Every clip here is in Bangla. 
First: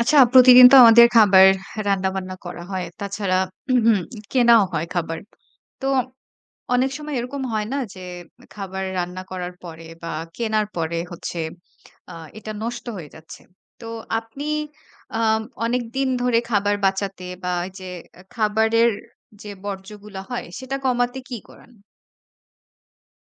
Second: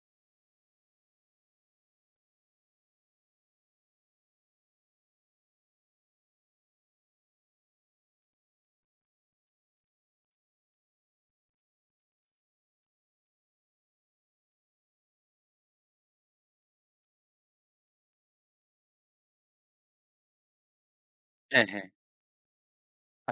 আচ্ছা, প্রতিদিন তো আমাদের খাবার রান্নাবান্না করা হয়। তাছাড়া উহুম, কেনাও হয় খাবার। তো অনেক সময় এরকম হয় না যে খাবার রান্না করার পরে বা কেনার পরে হচ্ছে এটা নষ্ট হয়ে যাচ্ছে। তো আপনি আ অনেকদিন ধরে খাবার বাঁচাতে বা এই যে খাবারের যে বর্জ্যগুলা হয় সেটা কমাতে কি হ্যাঁ, করেন? হ্যাঁ।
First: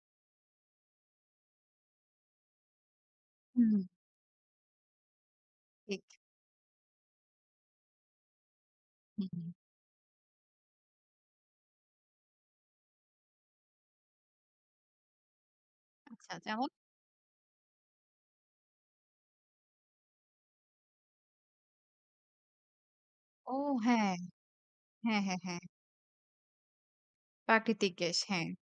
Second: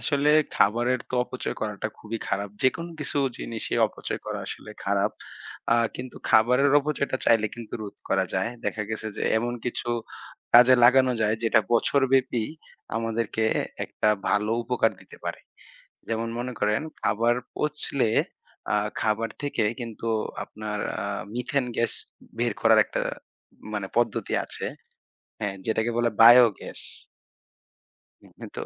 আসলে খাবারের তো অপচয় করাটা খুবই খারাপ। যেকোনো কিছু জিনিসই হুম। অপচয় করা আসলে খারাপ। ঠিক। কিন্তু খাবারের অপচয়টা চাইলে কিন্তু রোধ করা যায়। দেখা গেছে যে হুম, হুম। এমন কিছু কাজে লাগানো যায় যেটা বছরব্যাপী আমাদেরকে একটা ভালো উপকার দিতে পারে। যেমন আচ্ছা মনে যেমন? করেন খাবার পচলে আ খাবার থেকে কিন্তু আপনার মিথেন গ্যাস বের করার একটা ও মানে হ্যাঁ। পদ্ধতি আছে। হ্যাঁ, হ্যাঁ, হ্যাঁ, হ্যাঁ। যেটাকে বলে বায়োগ্যাস। প্রাকৃতিক গ্যাস, হ্যাঁ। হ্যাঁ, তো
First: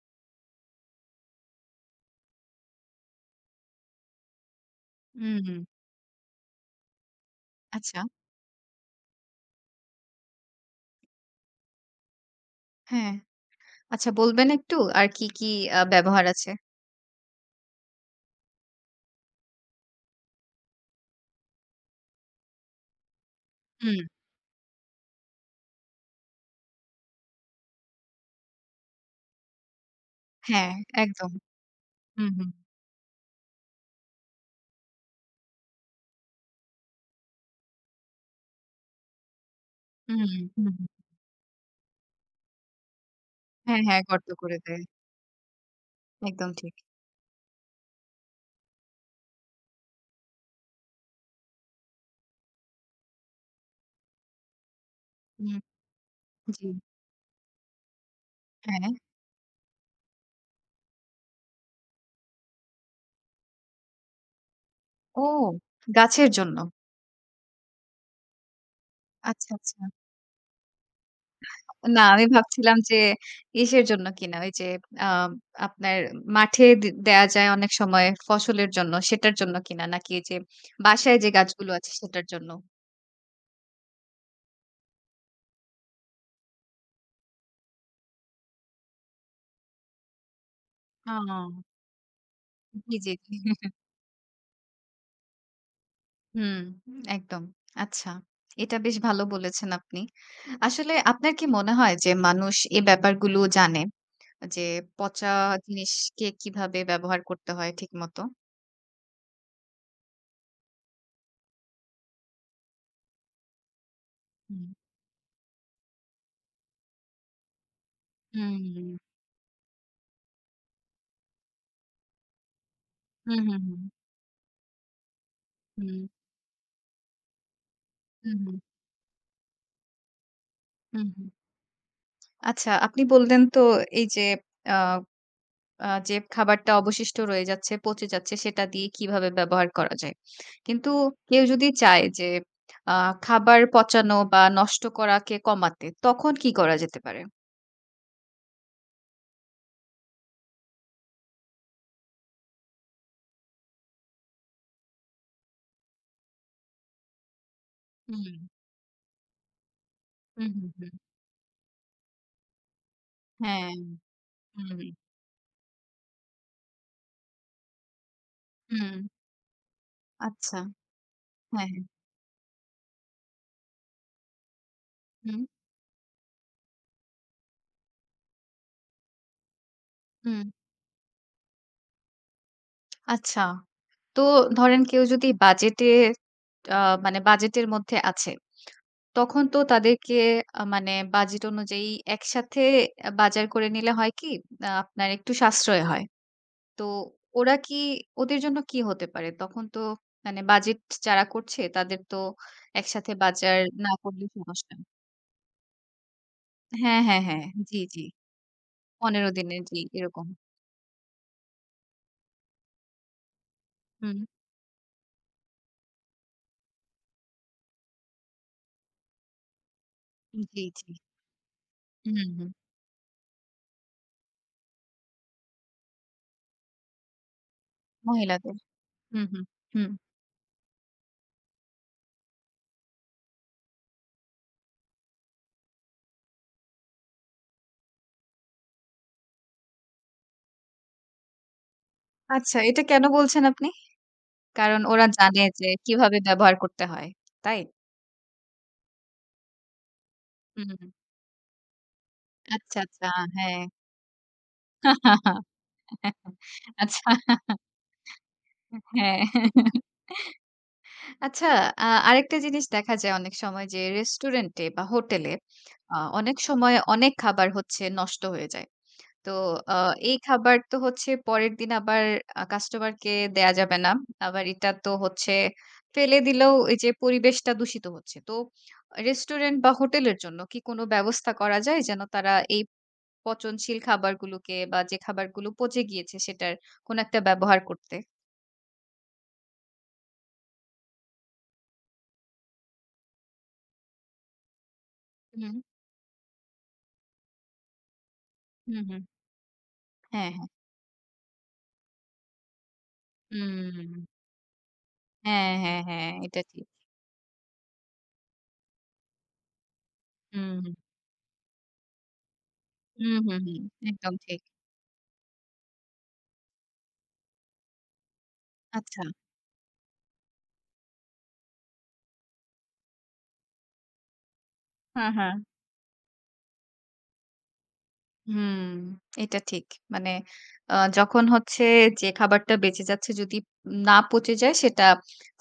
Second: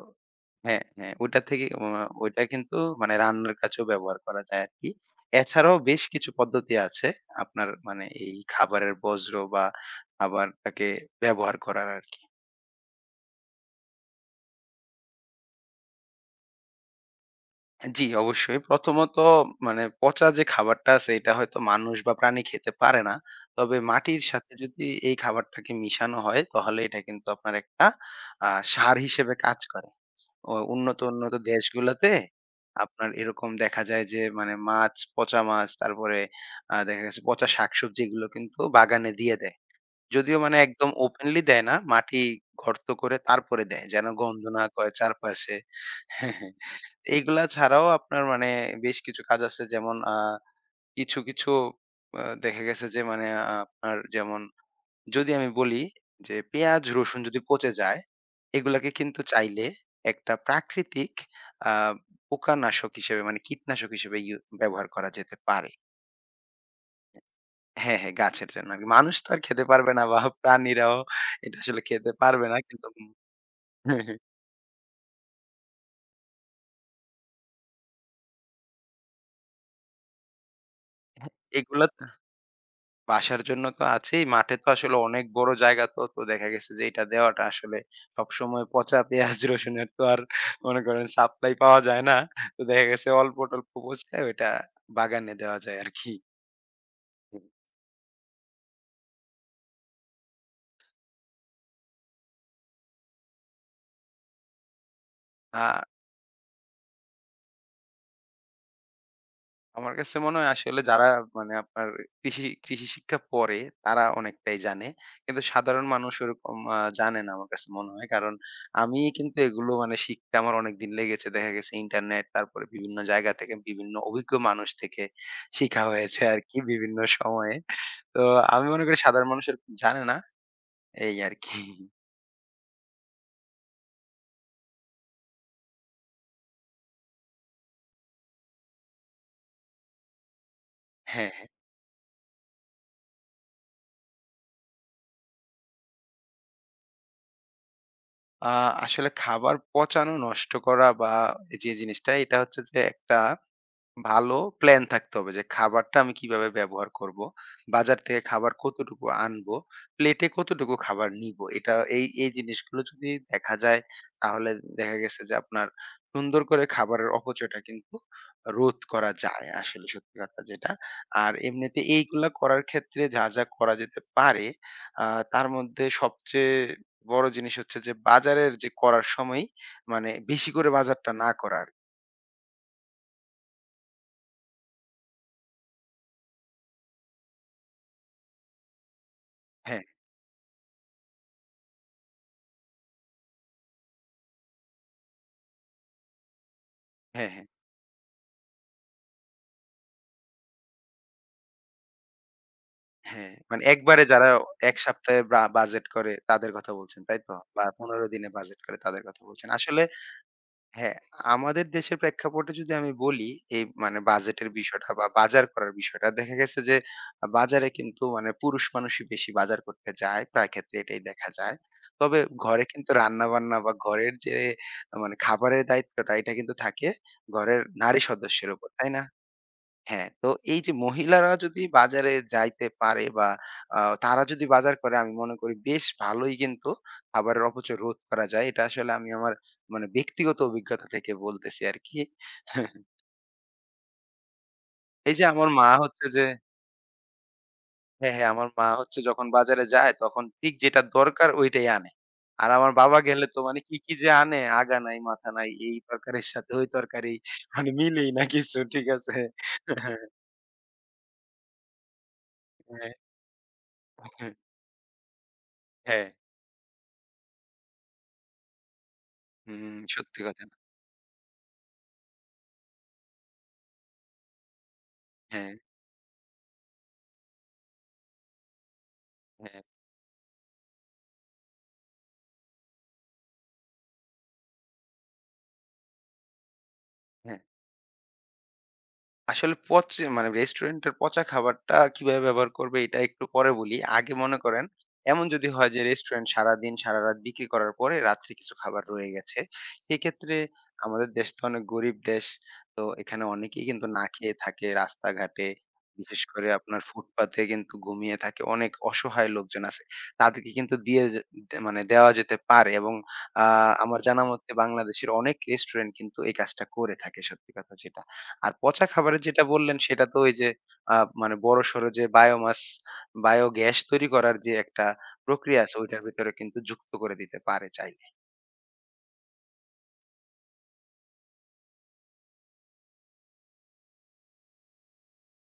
হ্যাঁ, হ্যাঁ, ওটা থেকে ও ওইটা কিন্তু মানে রান্নার কাছেও ব্যবহার করা যায় আরকি। হুম, হুম। এছাড়াও বেশ কিছু পদ্ধতি আছে আপনার আচ্ছা। মানে এই খাবারের বর্জ্য বা খাবারটাকে ব্যবহার করার আরকি। হ্যাঁ। আচ্ছা বলবেন একটু? আর কি, ব্যবহার আছে? জি, অবশ্যই। প্রথমত মানে পচা যে খাবারটা আছে এটা হয়তো মানুষ বা প্রাণী খেতে পারে না। তবে হুম। মাটির সাথে যদি এই খাবারটাকে মিশানো হয় তাহলে এটা কিন্তু আপনার একটা সার হিসেবে কাজ করে। ও হ্যাঁ, উন্নত, একদম। উন্নত দেশগুলোতে হুম, হুম। আপনার এরকম দেখা যায় যে মানে মাছ, পচা মাছ তারপরে দেখা গেছে পচা শাকসবজি এগুলো কিন্তু বাগানে দিয়ে দেয়। হুম, যদিও হুম, মানে হুম, হুম। একদম ওপেনলি দেয় না, মাটি গর্ত করে তারপরে হ্যাঁ, দেয়। হ্যাঁ, যেন গর্ত গন্ধ করে না দেয়। করে চারপাশে। একদম ঠিক। এইগুলা ছাড়াও আপনার মানে বেশ কিছু কাজ আছে যেমন কিছু দেখা গেছে যে মানে আপনার যেমন যদি আমি হুম, বলি যে জি। পেঁয়াজ, রসুন যদি পচে যায় হ্যাঁ। এগুলাকে কিন্তু চাইলে একটা প্রাকৃতিক আ পোকানাশক হিসেবে মানে কীটনাশক হিসেবে ব্যবহার করা ও! যেতে পারে। গাছের জন্য। হ্যাঁ, হ্যাঁ, গাছের জন্য আরকি। মানুষ তো আর আচ্ছা, খেতে আচ্ছা। পারবে না বা প্রাণীরাও এটা আসলে না খেতে আমি পারবে না। ভাবছিলাম কিন্তু যে ইসের হ্যাঁ, জন্য হ্যাঁ। কিনা ওই যে আ আপনার মাঠে দেয়া যায় অনেক সময় ফসলের জন্য সেটার জন্য কিনা নাকি এই যে বাসায় যে গাছগুলো এগুলা আছে তো সেটার জন্য? বাসার জন্য তো আছেই। মাঠে তো আসলে অনেক বড় জায়গা তো, তো দেখা গেছে যে এটা দেওয়াটা আসলে সবসময় পচা পেঁয়াজ, রসুনের তো আর মনে করেন ও! সাপ্লাই পাওয়া যায় না। তো দেখা জি, গেছে জি, জি। অল্প-টল্প পচলে ওইটা বাগানে দেওয়া যায় আরকি। হুম, একদম। আচ্ছা। এটা বেশ ভালো বলেছেন আপনি। আসলে আপনার কি মনে হয় যে মানুষ এই ব্যাপারগুলো জানে? যে পচা আ জিনিসকে কিভাবে ব্যবহার করতে হয় ঠিকমতো? আমার কাছে মনে হয় আসলে যারা মানে আপনার কৃষি কৃষি শিক্ষা পড়ে তারা অনেকটাই হুম, জানে। কিন্তু সাধারণ মানুষ ওরকম জানে না আমার কাছে মনে হয়। কারণ হুম, আমি কিন্তু এগুলো মানে শিখতে আমার অনেকদিন লেগেছে। দেখা গেছে ইন্টারনেট তারপরে বিভিন্ন জায়গা হুম, থেকে হুম, হুম, বিভিন্ন অভিজ্ঞ মানুষ থেকে শিখা হয়েছে আরকি বিভিন্ন সময়ে। তো হুম, হুম, আমি মনে করি সাধারণ মানুষ এরকম জানে না হুম, এই হুম। আরকি। আচ্ছা, আপনি বললেন তো এই যে আ আ যে খাবারটা অবশিষ্ট রয়ে যাচ্ছে, পচে যাচ্ছে সেটা দিয়ে কিভাবে ব্যবহার করা যায়। কিন্তু হ্যাঁ, কেউ হ্যাঁ। যদি চায় যে আ খাবার পচানো বা নষ্ট করাকে কমাতে, তখন কি করা যেতে পারে? আ আসলে খাবার পচানো, নষ্ট করা বা যে জিনিসটা এটা হচ্ছে যে একটা ভালো প্ল্যান থাকতে হবে যে খাবারটা আমি কিভাবে ব্যবহার করব, বাজার থেকে হুম, খাবার কতটুকু আনবো, প্লেটে হুম, হুম, কতটুকু হুম। খাবার নিবো। এটা এই জিনিসগুলো যদি দেখা হ্যাঁ, যায় তাহলে হুম, দেখা গেছে যে আপনার সুন্দর করে খাবারের অপচয়টা কিন্তু রোধ হুম। করা যায় আসলে সত্যি কথা আচ্ছা। যেটা। আর হ্যাঁ, এমনিতে হ্যাঁ। এইগুলা করার ক্ষেত্রে যা, যা করা যেতে পারে আ হুম, তার মধ্যে সবচেয়ে বড় জিনিস হচ্ছে যে বাজারের যে করার সময়ই মানে হুম। বেশি করে বাজারটা না করা আরকি। আচ্ছা। তো ধরেন কেউ যদি বাজেটে আ মানে বাজেটের মধ্যে আছে, তখন তো হ্যাঁ, তাদেরকে মানে বাজেট অনুযায়ী একসাথে বাজার করে নিলে হয় কি? আপনার একটু সাশ্রয় হয়। তো হ্যাঁ, হ্যাঁ। ওরা কি ওদের জন্য কি হতে পারে? তখন তো মানে বাজেট যারা করছে তাদের তো একসাথে হ্যাঁ, বাজার মানে না একবারে করলে যারা সমস্যা। ১ সপ্তাহে বা বাজেট করে তাদের কথা বলছেন, হ্যাঁ, তাই হ্যাঁ, তো? হ্যাঁ। বা জি, জি। ১৫ দিনে বাজেট করে তাদের কথা ১৫ বলছেন। দিনের জি, আসলে এরকম। হ্যাঁ, আমাদের দেশের প্রেক্ষাপটে যদি আমি বলি এই মানে হুম। বাজেটের বিষয়টা বা বাজার করার বিষয়টা, দেখা গেছে যে বাজারে কিন্তু মানে পুরুষ মানুষই বেশি বাজার করতে যায়। প্রায় জি, ক্ষেত্রে জি। এটাই দেখা যায়। তবে হুম, হুম। ঘরে কিন্তু রান্না-বান্না বা ঘরের যে মানে খাবারের দায়িত্বটা এটা কিন্তু থাকে ঘরের নারী সদস্যের মহিলাদের। উপর, তাই না? হুম, হুম, হুম। হ্যাঁ, তো এই যে মহিলারা যদি বাজারে যাইতে পারে বা আ তারা যদি বাজার করে আমি মনে করি বেশ ভালোই কিন্তু খাবারের অপচয় রোধ করা যায়। এটা আসলে আমি আমার মানে ব্যক্তিগত অভিজ্ঞতা থেকে বলতেছি আরকি। আচ্ছা, এটা কেন বলছেন আপনি? কারণ ওরা এই যে জানে আমার মা যে হচ্ছে কিভাবে যে ব্যবহার করতে হয়। তাই? হ্যাঁ, হ্যাঁ, আমার মা হচ্ছে যখন বাজারে যায় তখন ঠিক হুম, যেটা দরকার ওইটাই আনে। আর আমার আচ্ছা, বাবা আচ্ছা। গেলে তো হ্যাঁ। মানে কি, কি যে আনে আগা নাই মাথা নাই। এই তরকারির সাথে ওই আচ্ছা। তরকারি মানে মিলেই না কিছু। ঠিক আছে? হ্যাঁ। আচ্ছা, আরেকটা জিনিস হ্যাঁ, দেখা যায় অনেক সময় যে হ্যাঁ, রেস্টুরেন্টে বা হোটেলে হ্যাঁ, অনেক সময় অনেক খাবার হচ্ছে নষ্ট হয়ে যায়। তো হুম, আ এই সত্যি কথা। খাবার তো হচ্ছে পরের দিন আবার কাস্টমারকে দেয়া যাবে না। আবার এটা তো হচ্ছে হ্যাঁ, ফেলে দিলেও এই যে পরিবেশটা দূষিত হচ্ছে। তো রেস্টুরেন্ট হ্যাঁ, বা হোটেলের জন্য কি কোনো ব্যবস্থা করা যায় যেন তারা এই পচনশীল খাবারগুলোকে বা যে খাবারগুলো পচে গিয়েছে সেটার কোনো একটা হ্যাঁ। ব্যবহার করতে? আসলে পচে মানে রেস্টুরেন্টের পচা খাবারটা কিভাবে ব্যবহার করবে এটা একটু পরে বলি। আগে মনে করেন এমন যদি হুম, হয় যে রেস্টুরেন্ট সারাদিন সারারাত বিক্রি করার পরে রাত্রে কিছু হুম, খাবার হুম। রয়ে গেছে। হ্যাঁ, সেক্ষেত্রে হ্যাঁ। আমাদের দেশ তো অনেক গরিব দেশ। তো এখানে অনেকেই কিন্তু হুম। না খেয়ে থাকে রাস্তাঘাটে। হ্যাঁ, হ্যাঁ, হ্যাঁ। বিশেষ এটা করে ঠিক। আপনার ফুটপাতে কিন্তু ঘুমিয়ে থাকে অনেক অসহায় লোকজন আছে। তাদেরকে হুম, কিন্তু হুম। দিয়ে যে মানে দেওয়া যেতে পারে এবং হুম, হুম, আ হুম। আমার একদম ঠিক। জানামতে বাংলাদেশের অনেক রেস্টুরেন্ট কিন্তু এই কাজটা করে থাকে সত্যি কথা যেটা। আর পচা আচ্ছা। খাবারের যেটা বললেন সেটা তো ওই যে আহ, মানে বড়সড় যে বায়োগ্যাস তৈরি করার যে একটা হ্যাঁ, হ্যাঁ। প্রক্রিয়া আছে ওইটার ভিতরে কিন্তু যুক্ত করে দিতে পারে চাইলে হুম, এটা ঠিক। মানে যখন হচ্ছে যে খাবারটা বেঁচে যাচ্ছে যদি না পচে যায় সেটা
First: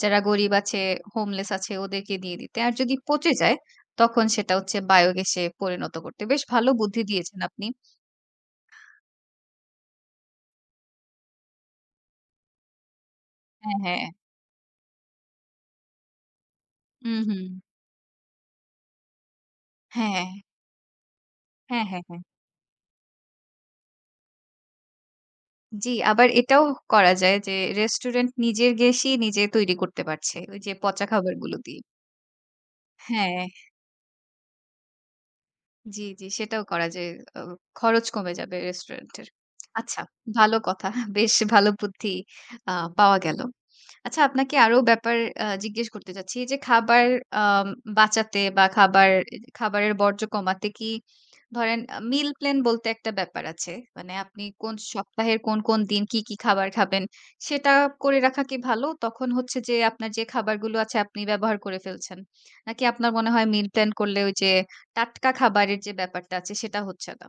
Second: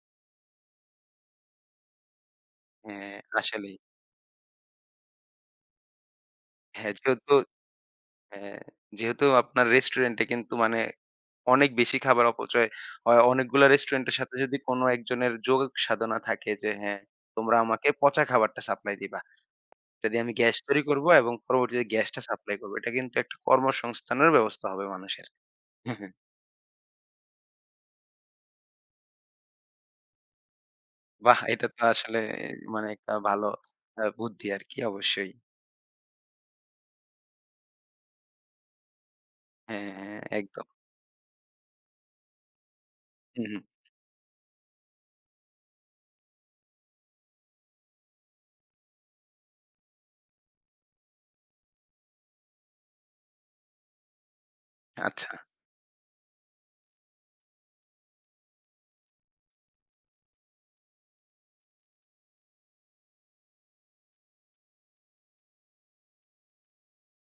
যারা গরিব আছে, হোমলেস আছে ওদেরকে দিয়ে দিতে। আর যদি হ্যাঁ পচে যায় আসলেই তখন সেটা হচ্ছে বায়োগ্যাসে পরিণত করতে। বেশ ভালো হ্যাঁ বুদ্ধি যেহেতু দিয়েছেন আপনি। হ্যাঁ, যেহেতু আপনার রেস্টুরেন্টে কিন্তু মানে অনেক বেশি খাবার অপচয় হয় অনেকগুলা হ্যাঁ, হ্যাঁ। রেস্টুরেন্টের সাথে যদি কোনো একজনের যোগ সাধনা থাকে যে হ্যাঁ হুম, হুম। তোমরা আমাকে পচা খাবারটা সাপ্লাই দিবা যদি হ্যাঁ, আমি গ্যাস তৈরি করব এবং হ্যাঁ, পরবর্তীতে হ্যাঁ, হ্যাঁ। গ্যাসটা সাপ্লাই করবো এটা কিন্তু একটা কর্মসংস্থানের ব্যবস্থা হবে মানুষের জি, আবার এটাও করা যায় যে রেস্টুরেন্ট নিজের গ্যাসই নিজে তৈরি করতে পারছে। ওই যে পচা বাহ! খাবারগুলো এটা দিয়ে। তো আসলে মানে একটা হ্যাঁ। ভালো বুদ্ধি আরকি অবশ্যই। জি, জি। সেটাও করা যায়। অ খরচ কমে যাবে রেস্টুরেন্টের। হ্যাঁ, আচ্ছা, হ্যাঁ, ভালো একদম। কথা। বেশ ভালো বুদ্ধি আ পাওয়া গেল। হু, হু। আচ্ছা আপনাকে আরো ব্যাপার জিজ্ঞেস করতে চাচ্ছি। এই যে খাবার আম বাঁচাতে বা খাবারের বর্জ্য কমাতে কি ধরেন মিল প্ল্যান বলতে একটা ব্যাপার আছে। মানে আপনি কোন আচ্ছা। সপ্তাহের কোন দিন কি খাবার খাবেন সেটা করে রাখা কি ভালো? তখন হচ্ছে যে আপনার যে খাবারগুলো আছে আপনি ব্যবহার করে ফেলছেন। নাকি আপনার মনে হয় মিল প্ল্যান করলে ওই যে টাটকা খাবারের যে ব্যাপারটা আছে সেটা হচ্ছে না?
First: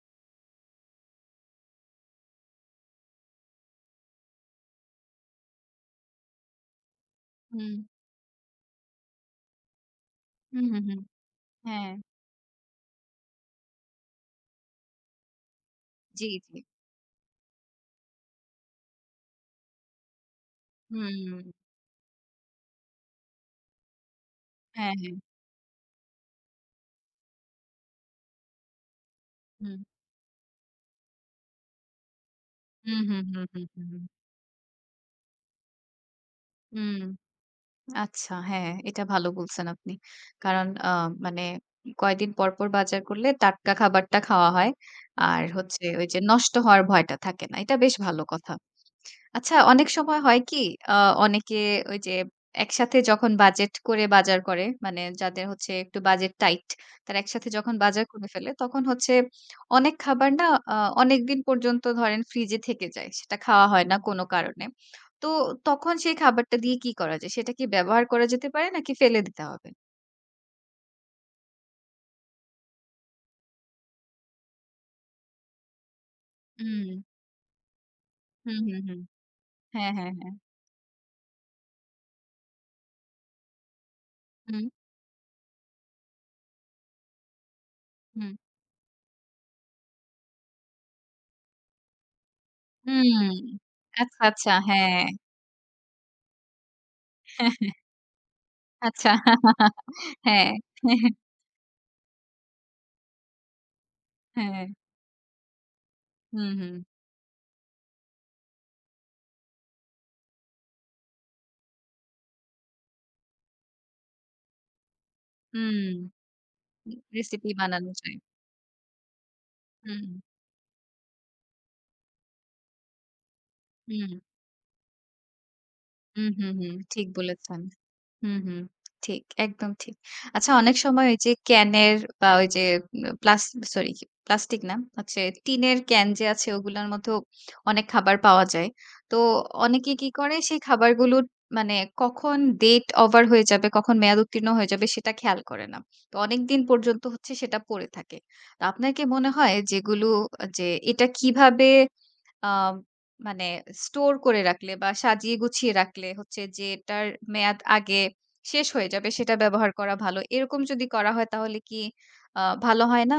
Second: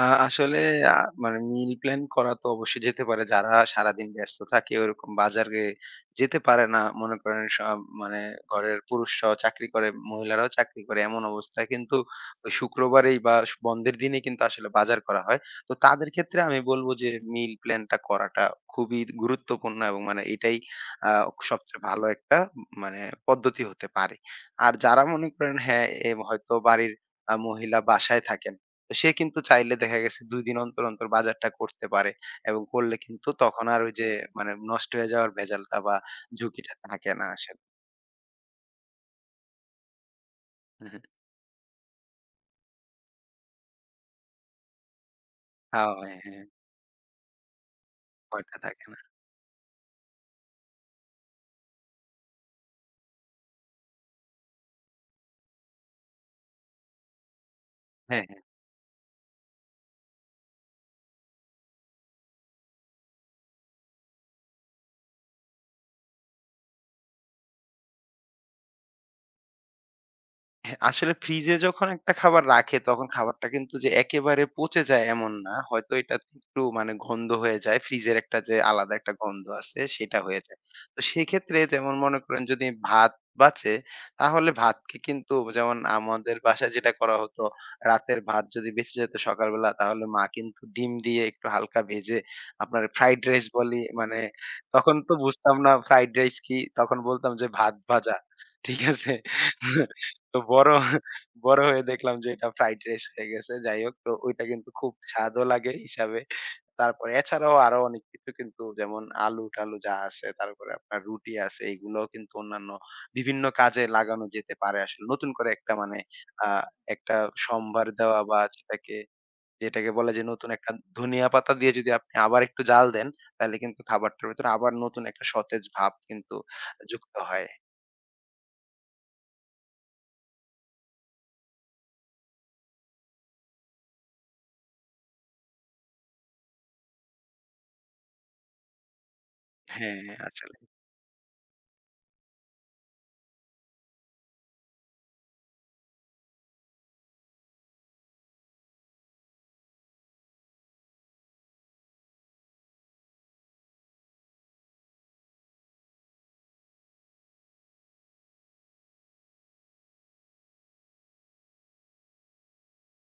আ আসলে আ মানে মিল প্ল্যান করা তো অবশ্যই যেতে পারে। যারা সারাদিন ব্যস্ত থাকে ওরকম বাজারে যেতে পারে না। মনে করেন হুম। সব মানে ঘরের পুরুষরাও চাকরি করে, মহিলারাও হুম, চাকরি হুম, করে হুম। এমন অবস্থায় হ্যাঁ। কিন্তু ওই শুক্রবারেই বা বন্ধের দিনে কিন্তু আসলে বাজার করা হয়। তো তাদের জি, ক্ষেত্রে আমি জি। বলব যে মিল প্ল্যানটা করাটা খুবই গুরুত্বপূর্ণ এবং মানে এটাই আ হুম। সবচেয়ে ভালো একটা মানে পদ্ধতি হতে পারে। আর হ্যাঁ, যারা হ্যাঁ। মনে করেন হ্যাঁ, এ হয়তো বাড়ির মহিলা বাসায় থাকেন। তো সে কিন্তু চাইলে হুম। দেখা গেছে ২ দিন অন্তর, অন্তর বাজারটা করতে পারে এবং করলে হুম, হুম, কিন্তু হুম, তখন হুম, আর হুম। ওই হুম। যে মানে নষ্ট হয়ে যাওয়ার ভেজালটা বা ঝুঁকিটা হুম, থাকে না আসলে। আচ্ছা হ্যাঁ, এটা ভালো বলছেন আপনি। কারণ হু, হু। মানে কয়দিন পর পর বাজার করলে টাটকা খাবারটা খাওয়া হয়। আর হচ্ছে ওই হাওয়ায় যে হ্যাঁ, নষ্ট হওয়ার ভয়টা থাকে না। এটা বেশ ভালো কথা। ভয়টা থাকে না। আচ্ছা অনেক সময় হয় কি আ অনেকে ওই যে একসাথে যখন বাজেট করে বাজার করে মানে যাদের হচ্ছে একটু বাজেট টাইট তারা একসাথে যখন বাজার হ্যাঁ, করে হ্যাঁ। ফেলে তখন হচ্ছে অনেক খাবার না আ অনেকদিন পর্যন্ত ধরেন ফ্রিজে থেকে যায়। সেটা খাওয়া হয় না কোনো কারণে। তো তখন সেই খাবারটা দিয়ে কি করা যায়? সেটা কি ব্যবহার করা যেতে পারে নাকি ফেলে দিতে হবে? হ্যাঁ, আসলে ফ্রিজে যখন একটা খাবার রাখে তখন খাবারটা কিন্তু যে একেবারে পচে যায় এমন না। হয়তো এটা একটু হুম, মানে গন্ধ হয়ে যায়। ফ্রিজের একটা যে হুম, হুম, আলাদা হুম। একটা গন্ধ আছে হ্যাঁ, হ্যাঁ, সেটা হ্যাঁ। হয়ে যায়। তো সেক্ষেত্রে যেমন মনে করেন যদি ভাত বাঁচে তাহলে হুম, ভাতকে কিন্তু যেমন আমাদের বাসায় যেটা করা হতো রাতের হুম, ভাত যদি বেঁচে যেত সকালবেলা তাহলে মা কিন্তু ডিম দিয়ে একটু হালকা ভেজে আপনার ফ্রাইড হুম। রাইস বলি মানে আচ্ছা, আচ্ছা। তখন হ্যাঁ। তো বুঝতাম না ফ্রাইড রাইস কি তখন বলতাম যে ভাত ভাজা। ঠিক আচ্ছা। আছে? তো হ্যাঁ। বড় বড় হয়ে দেখলাম যে এটা ফ্রাইড রাইস হয়ে গেছে। যাই হোক তো ওইটা হ্যাঁ। কিন্তু খুব স্বাদও লাগে হিসাবে। হুম, হুম। তারপরে এছাড়াও আরো অনেক কিছু কিন্তু যেমন আলু-টালু যা আছে, তারপরে আপনার রুটি আছে এগুলোও কিন্তু অন্যান্য বিভিন্ন কাজে লাগানো যেতে পারে আসলে। নতুন করে একটা হুম, মানে আ একটা রেসিপি সম্ভার বানানো যায়। দেওয়া বা সেটাকে যেটাকে হুম, বলে যে নতুন একটা ধনিয়া পাতা দিয়ে যদি আপনি আবার একটু জাল দেন, তাহলে কিন্তু হুম, খাবারটার ভেতরে আবার নতুন একটা সতেজ ভাব হুম, কিন্তু হুম, হুম। ঠিক যুক্ত হয়। বলেছেন। হুম, হুম। ঠিক, একদম ঠিক। আচ্ছা অনেক সময় ওই যে ক্যানের বা ওই যে উম প্লাস সরি প্লাস্টিক না হচ্ছে টিনের ক্যান যে আছে ওগুলোর মধ্যেও অনেক খাবার পাওয়া যায়। তো অনেকে হ্যাঁ, কি করে আসলে। সেই খাবারগুলো মানে কখন ডেট ওভার হয়ে যাবে, কখন মেয়াদ উত্তীর্ণ হয়ে যাবে সেটা খেয়াল করে না। তো অনেকদিন পর্যন্ত হচ্ছে সেটা পড়ে থাকে। তো আপনার কি মনে হয় যেগুলো যে এটা কিভাবে আম মানে স্টোর করে রাখলে বা সাজিয়ে গুছিয়ে রাখলে হচ্ছে যে এটার মেয়াদ আগে শেষ হয়ে যাবে সেটা ব্যবহার করা ভালো। এরকম যদি করা হয় তাহলে কি ভালো হয় না?